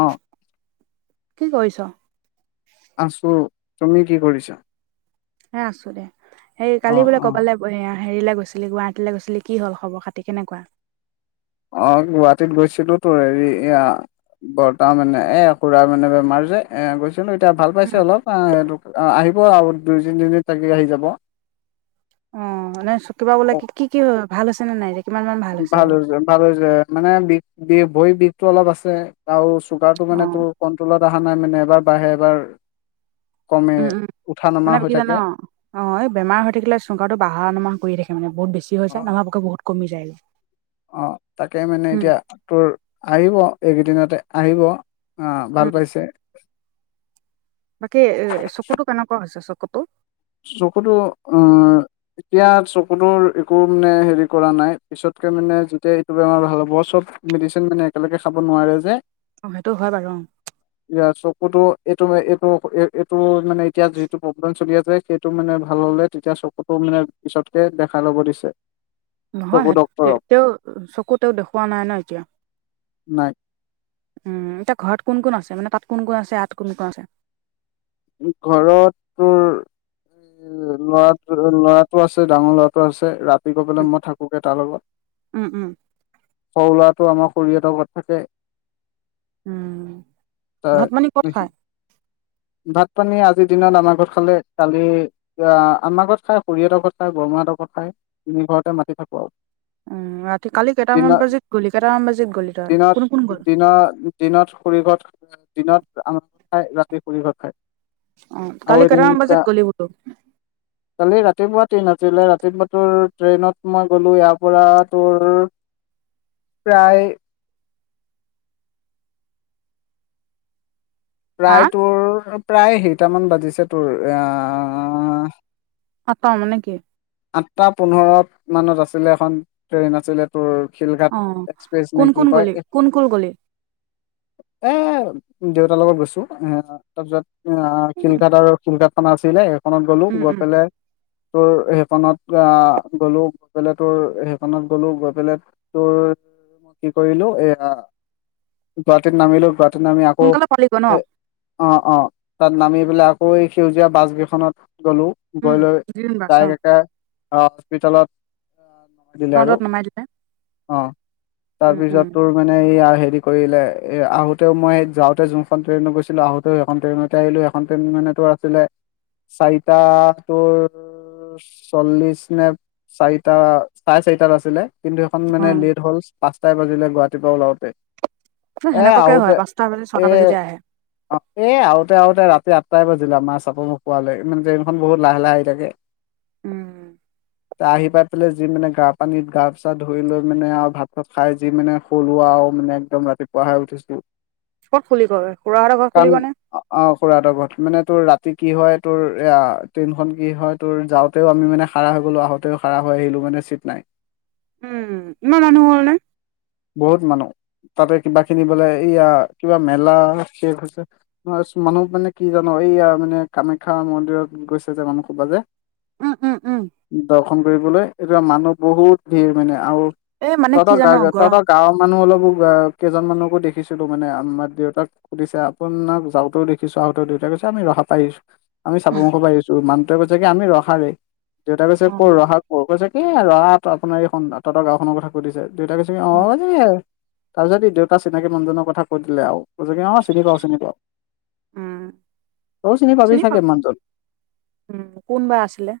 অ কি কৰিছ। আছো তুমি কি কৰিছা। এ আছো দে হেই অ কালি বোলে। অ ক'বাললে এ হেৰিলে গৈছিলি গুৱাহাটীলে গৈছিলি কি হল খবৰ খাতি কেনেকুৱা। অ গুৱাহাটীত গৈছিলোটো হেৰি এইয়া। বৰ্তা মানে এ খুুৰাৰ মানে বেমাৰ যে এ গৈছিলো এতিয়া ভাল পাইছে উম। অলপ আহ এইটো। অ আহিব আৰু দুই তিনিদিন থাকি আহি যাব। অ হলে চুটি পাবলে অ কি কি হয় ভাল হৈছে নে নাই। কিমান মান ভাল বাৰু? হৈছে ভাল হৈছে মানে বিষ বি ভৰি বিষটো অলপ আছে। আৰু চুগাৰটো মানে অ' তোৰ কন্ট্ৰলত অহা নাই মানে এবাৰ বাঢ়ে এবাৰ কমে উম উম উঠা নমা মানে হৈ কি জান? থাকে। অ এই বেমাৰ হৈ থাকিলে সুগাৰ্টো বাহা নমা কৰি থাকে মানে বহুত বেছি হৈছে অ য নহবা বহুত কমি যায়। অ তাকে মানে এতিয়া তোৰ আহিব এইকেইদিনতে আহিব। অ উম। ভাল পাইছে। বাকী এ চকুটো কেনেকুৱা হৈছে চকুটো চকুতো অ এতিয়া চকুটোৰ একো মানে হেৰি কৰা নাই। পিছতকে মানে যেতিয়া এইটো বেমাৰ ভাল হ'ব চব মেডিচিন মানে একেলগে খাব নোৱাৰে যে। অ সেইটো হয় বাৰু অ ই চকুতো এইটো এইটো এইটো মানে এতিয়া যিটো প্ৰব্লেম চলি আছে। সেইটো মানে ভাল হলে তেতিয়া চকুটো মানে পিছতকে দেখাই ল'ব দিছে। চকু নহয় তে ডক্তৰক তেওঁ চকু তেওঁ দেখুওৱা নাই ন এতিয়া। নাই উম এতিয়া ঘৰত কোন কোন আছে মানে তাত কোন কোন আছে ইয়াত কোন কোন আছে। ঘৰত তোৰ। উ ল'ৰা ল'ৰাটো আছে ডাঙৰ ল'ৰাটো আছে ৰাতি। মই থাকোগে তাৰ লগত উম, উম। সৰু ল'ৰাটো আমাৰ খুৰিহঁতৰ ঘৰত থাকে উম ভাত পানি ক'ত তাৰ খায়? ভাত পানী আজিৰ দিনত আমাৰ ঘৰত খালে কালি আমাৰ ঘৰত খাই খুৰিহঁতৰ ঘৰত খাই বৰমাহঁতৰ ঘৰত খাই তিনি ঘৰতে মাতি থাকো আৰু। উম, ৰাতি কালি কেইটামান দিনত বাজিত গ'লি কেইটামান বাজিত গ'লি তই কোন কোন গ'ল? ন দিনত খুৰি ঘৰত দিনত আমাৰ খাই ৰাতি খুৰি ঘৰত খায়। অ', কালি কেইটা মান বজাত গলি বোলো? কালি ৰাতিপুৱা ট্ৰেইন আছিলে ৰাতিপুৱা তোৰ ট্ৰেইনত মই গ'লো ইয়াৰ পৰা তোৰ [inaudible] প্ৰায় হা প্ৰায় তোৰ প্ৰায় সেইটামান বাজিছে তোৰ আহ পাত মানে কি? আঠটা পোন্ধৰ মানত আছিলে এখন ট্ৰেইন আছিলে তোৰ অ শিলঘাট এক্সপ্ৰেছ কোন নে কোন কি গ'লি কয়। কোন কোন গ'লি এ দেউতাৰ লগত গৈছো এ তাৰপিছত অ উম শিলঘাট আৰু শিলঘাট খন আছিলে সেইখনত গ'লো গৈ উম পেলাই তোৰ সেইখনত গ'লো গৈ পেলাই তোৰ সেইখনত গ'লো গৈ পেলাই তোৰ কি কৰিলো এয়া গুৱাহাটীত নামিলো গুৱাহাটীত নামি আকৌ সোনকালে পালিগৈ ন এ অ', অ', তাত নামি পেলাই আকৌ এই সেউজীয়া বাছ গেইখনত গলো। উম গৈ লৈ গ্ৰীণ বাছ অ তাইক একে হস্পিতালত দিলে আৰু ফ্ৰণ্টত নমাই দিলে অ', উম উম তাৰপিছত তোৰ মানে ই হেৰি কৰিলে এ আহোতেও মই যাওঁতে যোনখন ট্ৰেইনত গৈছিলো আহোতে সেইখন ট্ৰেইনতে আহিলো সেইখন ট্ৰেইন মানে তোৰ আছিলে চাৰিটা তোৰ চল্লিশ নে চাৰিটা চাৰে চাৰিটাত আছিলে কিন্তু সেইখন অ মানে লেট হ'ল পাঁচটাই বাজিলে গুৱাহাটীৰ পৰা ওলাওঁতে। সেনেকুৱাকে হয় পাঁচটা বাজি ছটা এ বাজিতে আহে। অ', এ আহোতে আহোতে ৰাতি আঠটাই বজিলে আমাৰ চাপৰ মুখ পোৱালৈ মানে ট্ৰেইনখন বহুত লাহে লাহে আহি থাকে। উম। এ আহি পাই পেলাই যি মানে গা পানীত গা চা ধুই লৈ মানে আৰু ভাত চাত খাই যি মানে শুলো আৰু মানে একদম ৰাতিপুৱা হে উঠিছো। ক'ত শুলি গৈ খুৰাহঁতৰ ঘৰত কাৰণ শুলি গৈ নে? অ', খুৰাহঁতৰ ঘৰত মানে তোৰ ৰাতি কি হয় তোৰ এ ট্ৰেইনখনন কি হয় তোৰ যাওঁ তেঁও আমি মানে খাৰা হৈ গলো আহঁতেও খাৰা হৈ আহিলো মনে চিট নাই। উম, ইমান মানুহ হল নে? বহুত মানুহ। তাতে কিবা খিনি বোলে এইয়া কিবা মেলা শেষ হৈছে। মানুহ মানে কি জানো এইয়া মানে কামাখ্যা মন্দিৰত গৈছে যে মানুহ সোপা যে উম, উম, উম। দৰ্শন কৰিবলৈ এতিয়া মানুহ বহুত ভিৰ মানে আৰু এই মানে কি তহঁতৰ জান গা গৰম তহঁতৰ গাঁৱৰ মানুহ অলপো কেইজনমানকো দেখিছিলো মানে আমাৰ দেউতাক সুধিছে আপোনাক যাওঁতেও দেখিছো আহোঁতেও দেউতাই কৈছে আমি ৰহাত আহিছোঁ আমি চাপৰ মুখৰ পা আহিছো মানুহোটোৱে কৈছে কি আমি ৰহাৰেই দেউতাই কৈছে অ কৰ ৰহাত কৰ কৈছে কি ৰহাত আপোনাৰ এইখন তহঁতৰ গাঁওখনৰ কথা কৈ দিছে দেউতাই কৈছে কি অ' তাৰ পিছত দেউতা চিনাকি মানুহজনৰ কথা কৈ দিলে আও কৈছে কি অ', চিনি পাওঁ চিনি পাওঁ। উম তও চিনি পাবি চাগে মানুহ জন। উম, কোনবা আছিলে।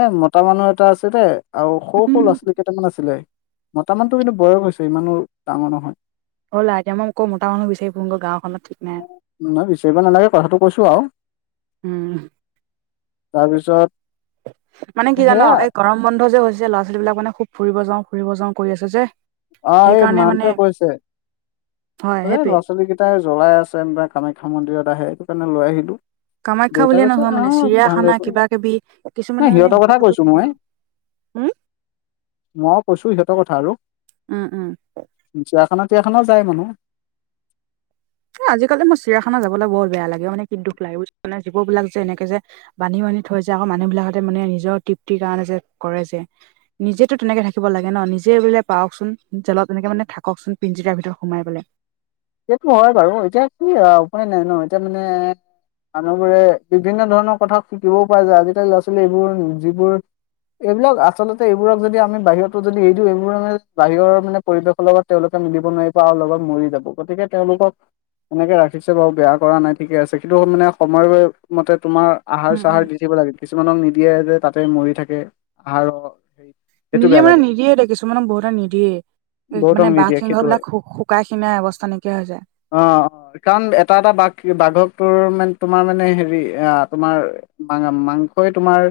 এ মতা মানুহ এটা আছিলে আৰু সৰু সৰু উম ল'ৰা ছোৱালী কেইটামান আছিলে। মতা মানুহটো কিন্তু বয়স হৈছে ইমানো ডাঙৰ নহয়। হল আৰু মই আকৌ কৰ মতা মানুহ বিচাৰি ফুন গৈ গাওখনত ঠিক নাই। নহয় বিচাৰিব নালাগে কথাটো কৈছো আৰু উম। তাৰপিছত মানে কি জান' সেয়া এই গৰম বন্ধ যে হৈছে ল'ৰা ছোৱালী বিলাক মানে খুব ফুৰিব যাওঁ ফুৰিব যাওঁ কৰি আছে যে অ এই সেইকাৰণে মানে মানটোৱে কৈছে হয় সেইটোৱে ল'ৰা ছোৱালী কেই টাই জ্বলাই আছে কামাখ্যা মন্দিৰত আহে সেইটো কাৰণে লৈ আহিলো। কামাখ্যা দেউতাই বুলিয়ে কৈছে নহয় মানে আহ ভালে চিৰিয়াখানা কৰিলি কিবা কিবি নাই কিছুমানে মানে সিহঁতৰ কথা হোটেলতো কৈছো থাকে ন। মই হম! মই কৈছো সিহঁৰ কথা আৰু উম উম। চিৰিয়াখানা টিৰিয়াখানা যায় মানুহ। আজিকালি মই চিৰাখানা যাবলৈ বৰ বেয়া লাগে মানে কি দুখ লাগে বুজিছানে জীৱ বিলাক যে এনেকে যে বান্ধি বান্ধি থৈছে আকৌ মানুহ বিলাকতে মানে নিজৰ তৃপ্তিৰ কাৰণে যে কৰে যে নিজেতো তেনেকে থাকিব লাগে ন নিজে বোলে পাওকচোন জেলত এনেকে মানে থাককচোন পিনজিৰাৰ ভিতৰত সোমাই পেলাই। সেইটো হয় বাৰু এতিয়া কি উপায় নাই ন এতিয়া মানে মানুহবোৰে বিভিন্ন ধৰণৰ কথা শিকিবও পাই যায় আজিকালি ল'ৰা ছোৱালী এইবোৰ যিবোৰ এইবিলাক আচলতে এইবোৰক যদি আমি বাহিৰতো যদি এৰি দিও এইবোৰ মানে বাহিৰৰ মানে পৰিৱেশৰ লগত তেওঁলোকে মিলিব নোৱাৰিব আৰু লগত মৰি যাব। গতিকে তেওঁলোকক এনেকে ৰাখিছে বাৰু বেয়া কৰা নাই ঠিকে আছে কিন্তু মানে সময় মতে তোমাৰ আহাৰ উম উম চাহাৰ দি থিব লাগে। কিছুমানক নিদিয়ে যে তাতে মৰি থাকে আহাৰৰ হেৰিত। নিদিয়ে মানে নিদিয়ে দে কিছুমানক বহুতে নিদিয়ে মানে বহুতক নিদিয়ে বাঘসিংহ সেইটো বিলাক হয় শুকাই খিনাই অৱস্থা নাইকিয়া হৈ যায়। অ অ কাৰণ এটা এটা বাঘ বাঘক তোৰ মানে তোমাৰ মানে হেৰি অ তোমাৰ মা মাংসই তোমাৰ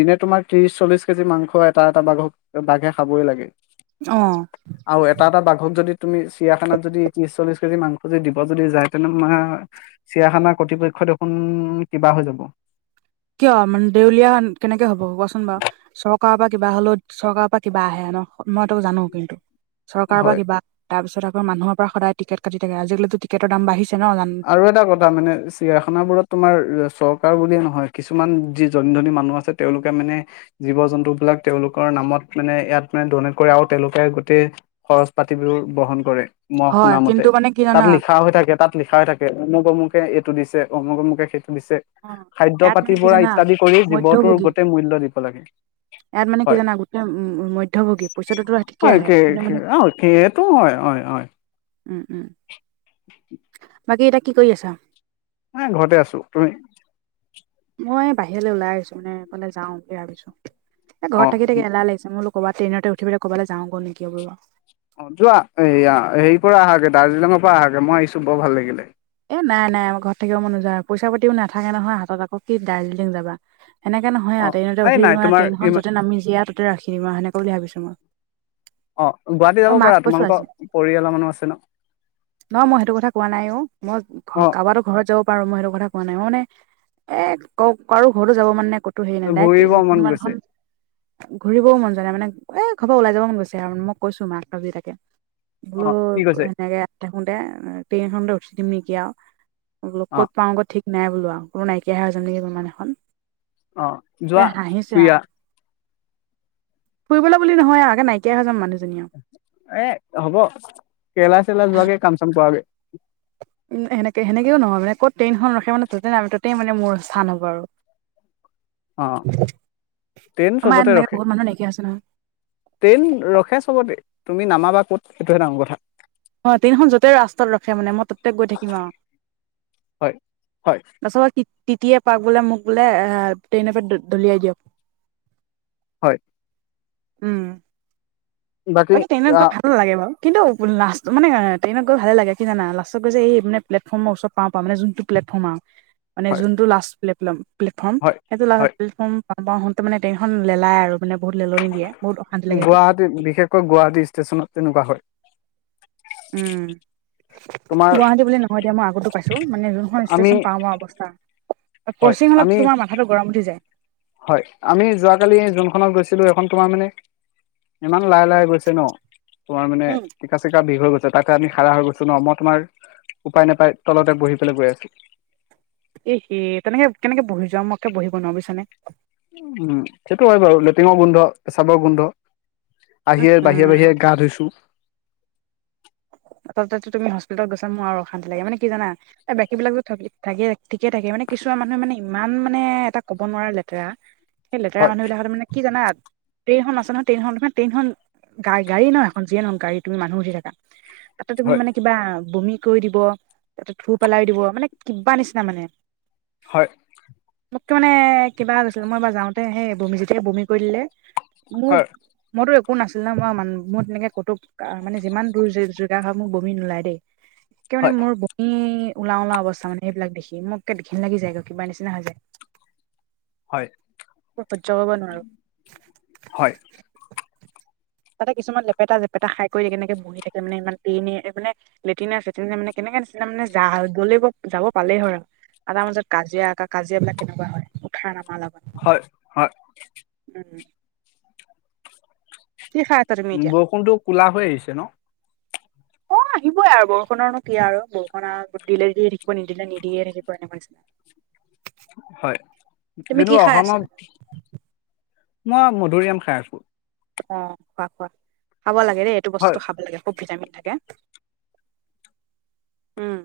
দিনে তোমাৰ ত্ৰিশ চল্লিশ কেজি মাংস এটা এটা বাঘক বাঘে খাবই লাগে। অ। আৰু এটা এটা বাঘক যদি তুমি চিৰিয়াখানাত যদি ত্ৰিশ চল্লিশ কেজি মাংস যদি দিব যদি যায় তেনে মা চিৰিয়াখানা কৰ্তৃপক্ষ দেখোন কিবা হৈ যাব। কিয় মানে দেউলীয়া কেনেকে হ'ব কোৱাচোন বাৰু চ ৰকাৰৰ পৰা কিবা হ'লেও চৰকাৰৰ পৰা কিবা আহে ন মই তোক জানো কিন্তু চৰকাৰৰ হয় পৰা কিবা তাৰ পিছত আকৌ মানুহৰ পৰা সদায় টিকট কাটি থাকে আজিকালিটো টিকটৰ দাম বাঢিছে ন আৰু এটা কথা মানে চিৰিয়াখানা বোৰত তোমাৰ চৰকাৰ বুলিয়ে নহয় কিছুমান যি ধনী ধনী মানুহ আছে তেওঁলোকে মানে জীৱ জন্তু বিলাক তেওঁলোকৰ নামত মানে ইয়াত মানে ডনেট কৰে আৰু তেওঁলোকে গোটেই খৰচ পাতিবোৰ বহন কৰে মই শুনা হয় মতে কিন্তু মানে কি তাত জানা লিখা হৈ থাকে তাত লিখা থাকে অমক অমুকে এইটো দিছে অমক অমুকে সেইটো দিছে অ খাদ্য ইয়াত মানে পাতি কি পৰা জানা ইত্যাদি কৰি জীৱটোৰ মধ্যভোগী গোটেই মূল্য দিব লাগে। ইয়াত মানে কি হয় জানা গোটেই উ মধ্যভোগী পইচাটোতো ঠিকে হয় আহে কিন্তু মানে সেইটো হয় হয় হয় উম উম। [unintelligible] বাকী এতিয়া কি কৰি আছ। [inaudible] ঘৰতে আছো তুমি। মই বাহিৰলৈ ওলাই আহিছো উম ইফালে যাওঁ বুলি ভাবিছো এ ঘৰত থাকি অ থাকি এলাহ লাগিছে মোলো। ক'বাত ট্ৰেনতে উঠি ক'বালে যাওঁ গ নেকি ব। অ যোৱা এয়া হেৰি পৰা অহাকে দাৰ্জিলিঙৰ পৰা আহাগে মই আহিছো বৰ ভাল লাগিলে। এ নাই নাই আমাৰ ঘৰত থাকিব মনোযায় পইচা পাতিও নাথাকে নহয় হাতত আকৌ কি দাৰ্জিলিং যাবা। সেনেকে নহয় অ আৰ ট্ৰেইনতে এই উঠি নাই দিলো আৰু তোমাৰ ট্ৰেইনখন ইমান যতে নামি যিয়া ততে ৰাখি দিব সেনেকা বুলি ভাবিছো মই। অ গুৱাহাটী অ যাব মাক পাৰা কৈছো তোমালোকৰ আজি পৰিয়ালৰ মানুহ আছ। নহয় মই সেইটো কথা কোৱা নাইও মই ঘৰ অ কা। যোৱাটো ঘৰত যাব পাৰো মই সেইটো কথা কোৱা নাই ম মানে এ ক কাৰো ঘৰতো যাব মানে কত। তোৰ হেৰি নাই ঘূৰিব [unintelligible] মন কোনোবা গৈছে এখন। ঘুৰিবও মন যোৱা নাই মানে এ ঘৰৰ পৰা ওলাই যাব মন গৈছে আৰু মই কৈছো মাক আজি তাকে। বোলো অ কি কৈছে এনেকে থাকোতে ট্ৰেইন খণতে উঠি দিম নেকি আৰু। মই বোলো অ ক'ত পাওঁ ক'ত ঠিক নাই বোলো আৰু কোনো নাইকিয়াহে হৈ যাম নেকি কোনোবা দিনাখন। অ এ যোৱা হাঁহিছা ফুৰি আও। ফুৰিবলে বুলি নহয় আগে নাইকিয়ায় হৈ যাম মানুহজনী আৰু। এ হ'ব কেৰেলা চেৰেলা যোৱাগে কাম চাম কৰাগে। সেনেকে সেনেকেও নহয় মানে ক'ত ট্ৰেইনখন ৰখে মানে তাতে নামি তাতেই মানে মোৰ স্থান হব আৰু। অ ট্ৰেইন [inaudible] আমাৰ চবতে এনেকে ৰখে বহুত মানুহ নাইকিয়া হৈছে নহয়। ট্ৰেইন ৰখে সবতে তুমি নামাবা ক'ত সেইটোহে ডাঙৰ কথা। অ ট্ৰেনখন য'তেই ৰাস্তাত ৰখে মান মই ততে গৈ থাকিম আও। হয় হয়। [inaudible] তিয় তিতিয়ে পাক বোলে মোক বোলে ট্ৰেইনে পৰা দলিয়াই দিয়ক। হয়। উম বাকী ট্ৰেনত গৈ ভাল লাগে বাৰু কিন্তু লাষ্ট। মানে আ ট্ৰেইনত গৈ ভালে লাগে কি জানা লাষ্টত গৈ যে এই মানে প্লেটফৰ্মৰ ওচৰত পাওঁ পাওঁ মানে যোনটো প্লেটফৰ্ম আও। মানে হয় যোনটো লাষ্ট্ প্লেটপ্লম প্লেটফৰ্ম হয় সেইটো হয় লাষ্ট। প্লেটফৰ্ম পাওঁ পাওঁ হওতে মানে টেইনখন লেলাই আৰু মানে বহুত লেলনি দিয়ে বহুত অশান্তি লাগে সেইটো। তে বিশেষকৈ গুৱাহাটী ষ্টেচনত তেনেকুৱা হয়। উম। তোমাৰ গুৱাহাটী বুলি নহয় দিয়া মই আগতো পাইছো মানে যোনখন আমি ষ্টেচন পাওঁ পাওঁ অৱস্থা। আ হয় কৰ্চিং হলেতো আমি তোমাৰ মাথাটো গৰম উঠি যায়। হয় আমি যোৱাকালি যোনখনত গৈছিলো এইখন তোমাৰ মানে ইমান লাহে লাহ। গৈছে ন তোমাৰ মানে উম টিকা চিকা বিষ হৈ গৈছে তাতে আমি খাৰা হৈ গৈছো ন মই তোমাৰ। উপায় নাপাই তলতে বহি পেলাই গৈ আছোঁ। এ হে তেনেকে কেনেকে বহি যোৱা মোই একে বহিব নোৱাৰো বুজিছানে। উম সেইটো হয় বাৰু লেটিঙৰ গোন্ধ পচাবৰ গোন্ধ। আহিয়েই বাহিৰে উম বাহিৰে গা ধুইছো। তাতে টো তুমি হস্পিলত গৈছা মোৰ আৰু অশান্তি লাগে মানে কি জানা। এ বাকী বিলাক যে থাকে ঠিকে থাকে মানে কিছুমান মানুহে মানে ইমান মানে এটা ক'ব নোৱাৰা লেতেৰা। সেই লেতেৰা হয় মানুহ বিলাক মানে কি জানা। টেইনখন আছে নহয় ট্ৰেইনখন তোমাৰ ট্ৰেইনখন গা গাড়ী ন এখন যিয়ে নহক গাড়ী তুমি মানুহ উঠি থাকা। তাতে তুমি হয় মানে কিবা বমি কৰি দিব তাতে থু পেলাই দিব মানে কিবা নিচিনা মানে। হয়। মোককে মানে কিবা হৈ গৈছিলো। মই এইবাৰ যাওঁতে সেই বমি যেতিয়া বমি কৰি দিলে মোক হয় মইতো একো নাছিল না মই মান মোৰ তেনেকে ক'তো মানে যিমান দূৰ যে যত [unintelligible] বমি নোলায় দেই। একে মানে হয় মোৰ ব মি ওলাও ওলাও অৱস্থা মানে সেইিলাক দেখি মোক একে ঘিন লাগি যায়গৈ কিবা নিচিনা হৈ যায়। হয় সহ্য কৰিব নোৱাৰো হয় তাতে কিছুমান লেপেটা জেপেটা খাই কৰি কেনেকে বহি থাকে মানে এ মানে লেটিনে চেটিনে মানে কেনেকে নিচিনা মানে যা মোক যাব পালে হ'ল আৰু। আ তাৰ মাজত কাজিয়া কা কাজিয়া বিলাক কেনেকুৱা হয়, উঠা নমা লগত। হয় হয় উম। কি খা উম বৰষুণটো ক'লা কৰি আনিছে ন? [inaudible] অঁ আহিবই আৰু বৰষুণৰনো কি আৰু বৰষুণ আৰু দিলে দিয়ে থাকিব নিদিলে নিদিয়ে থাকিব এনেকুৱা হৈছে। [inaudible] হয়। কিন্তু খাই আছা? অসমত, মই মধুৰিআম খাই আছো। অ খোৱা খোৱা। খাব লাগে দেই এইটো হয় বস্তুটো খাব লাগে। খুব ভিটামিন থাকে। উম।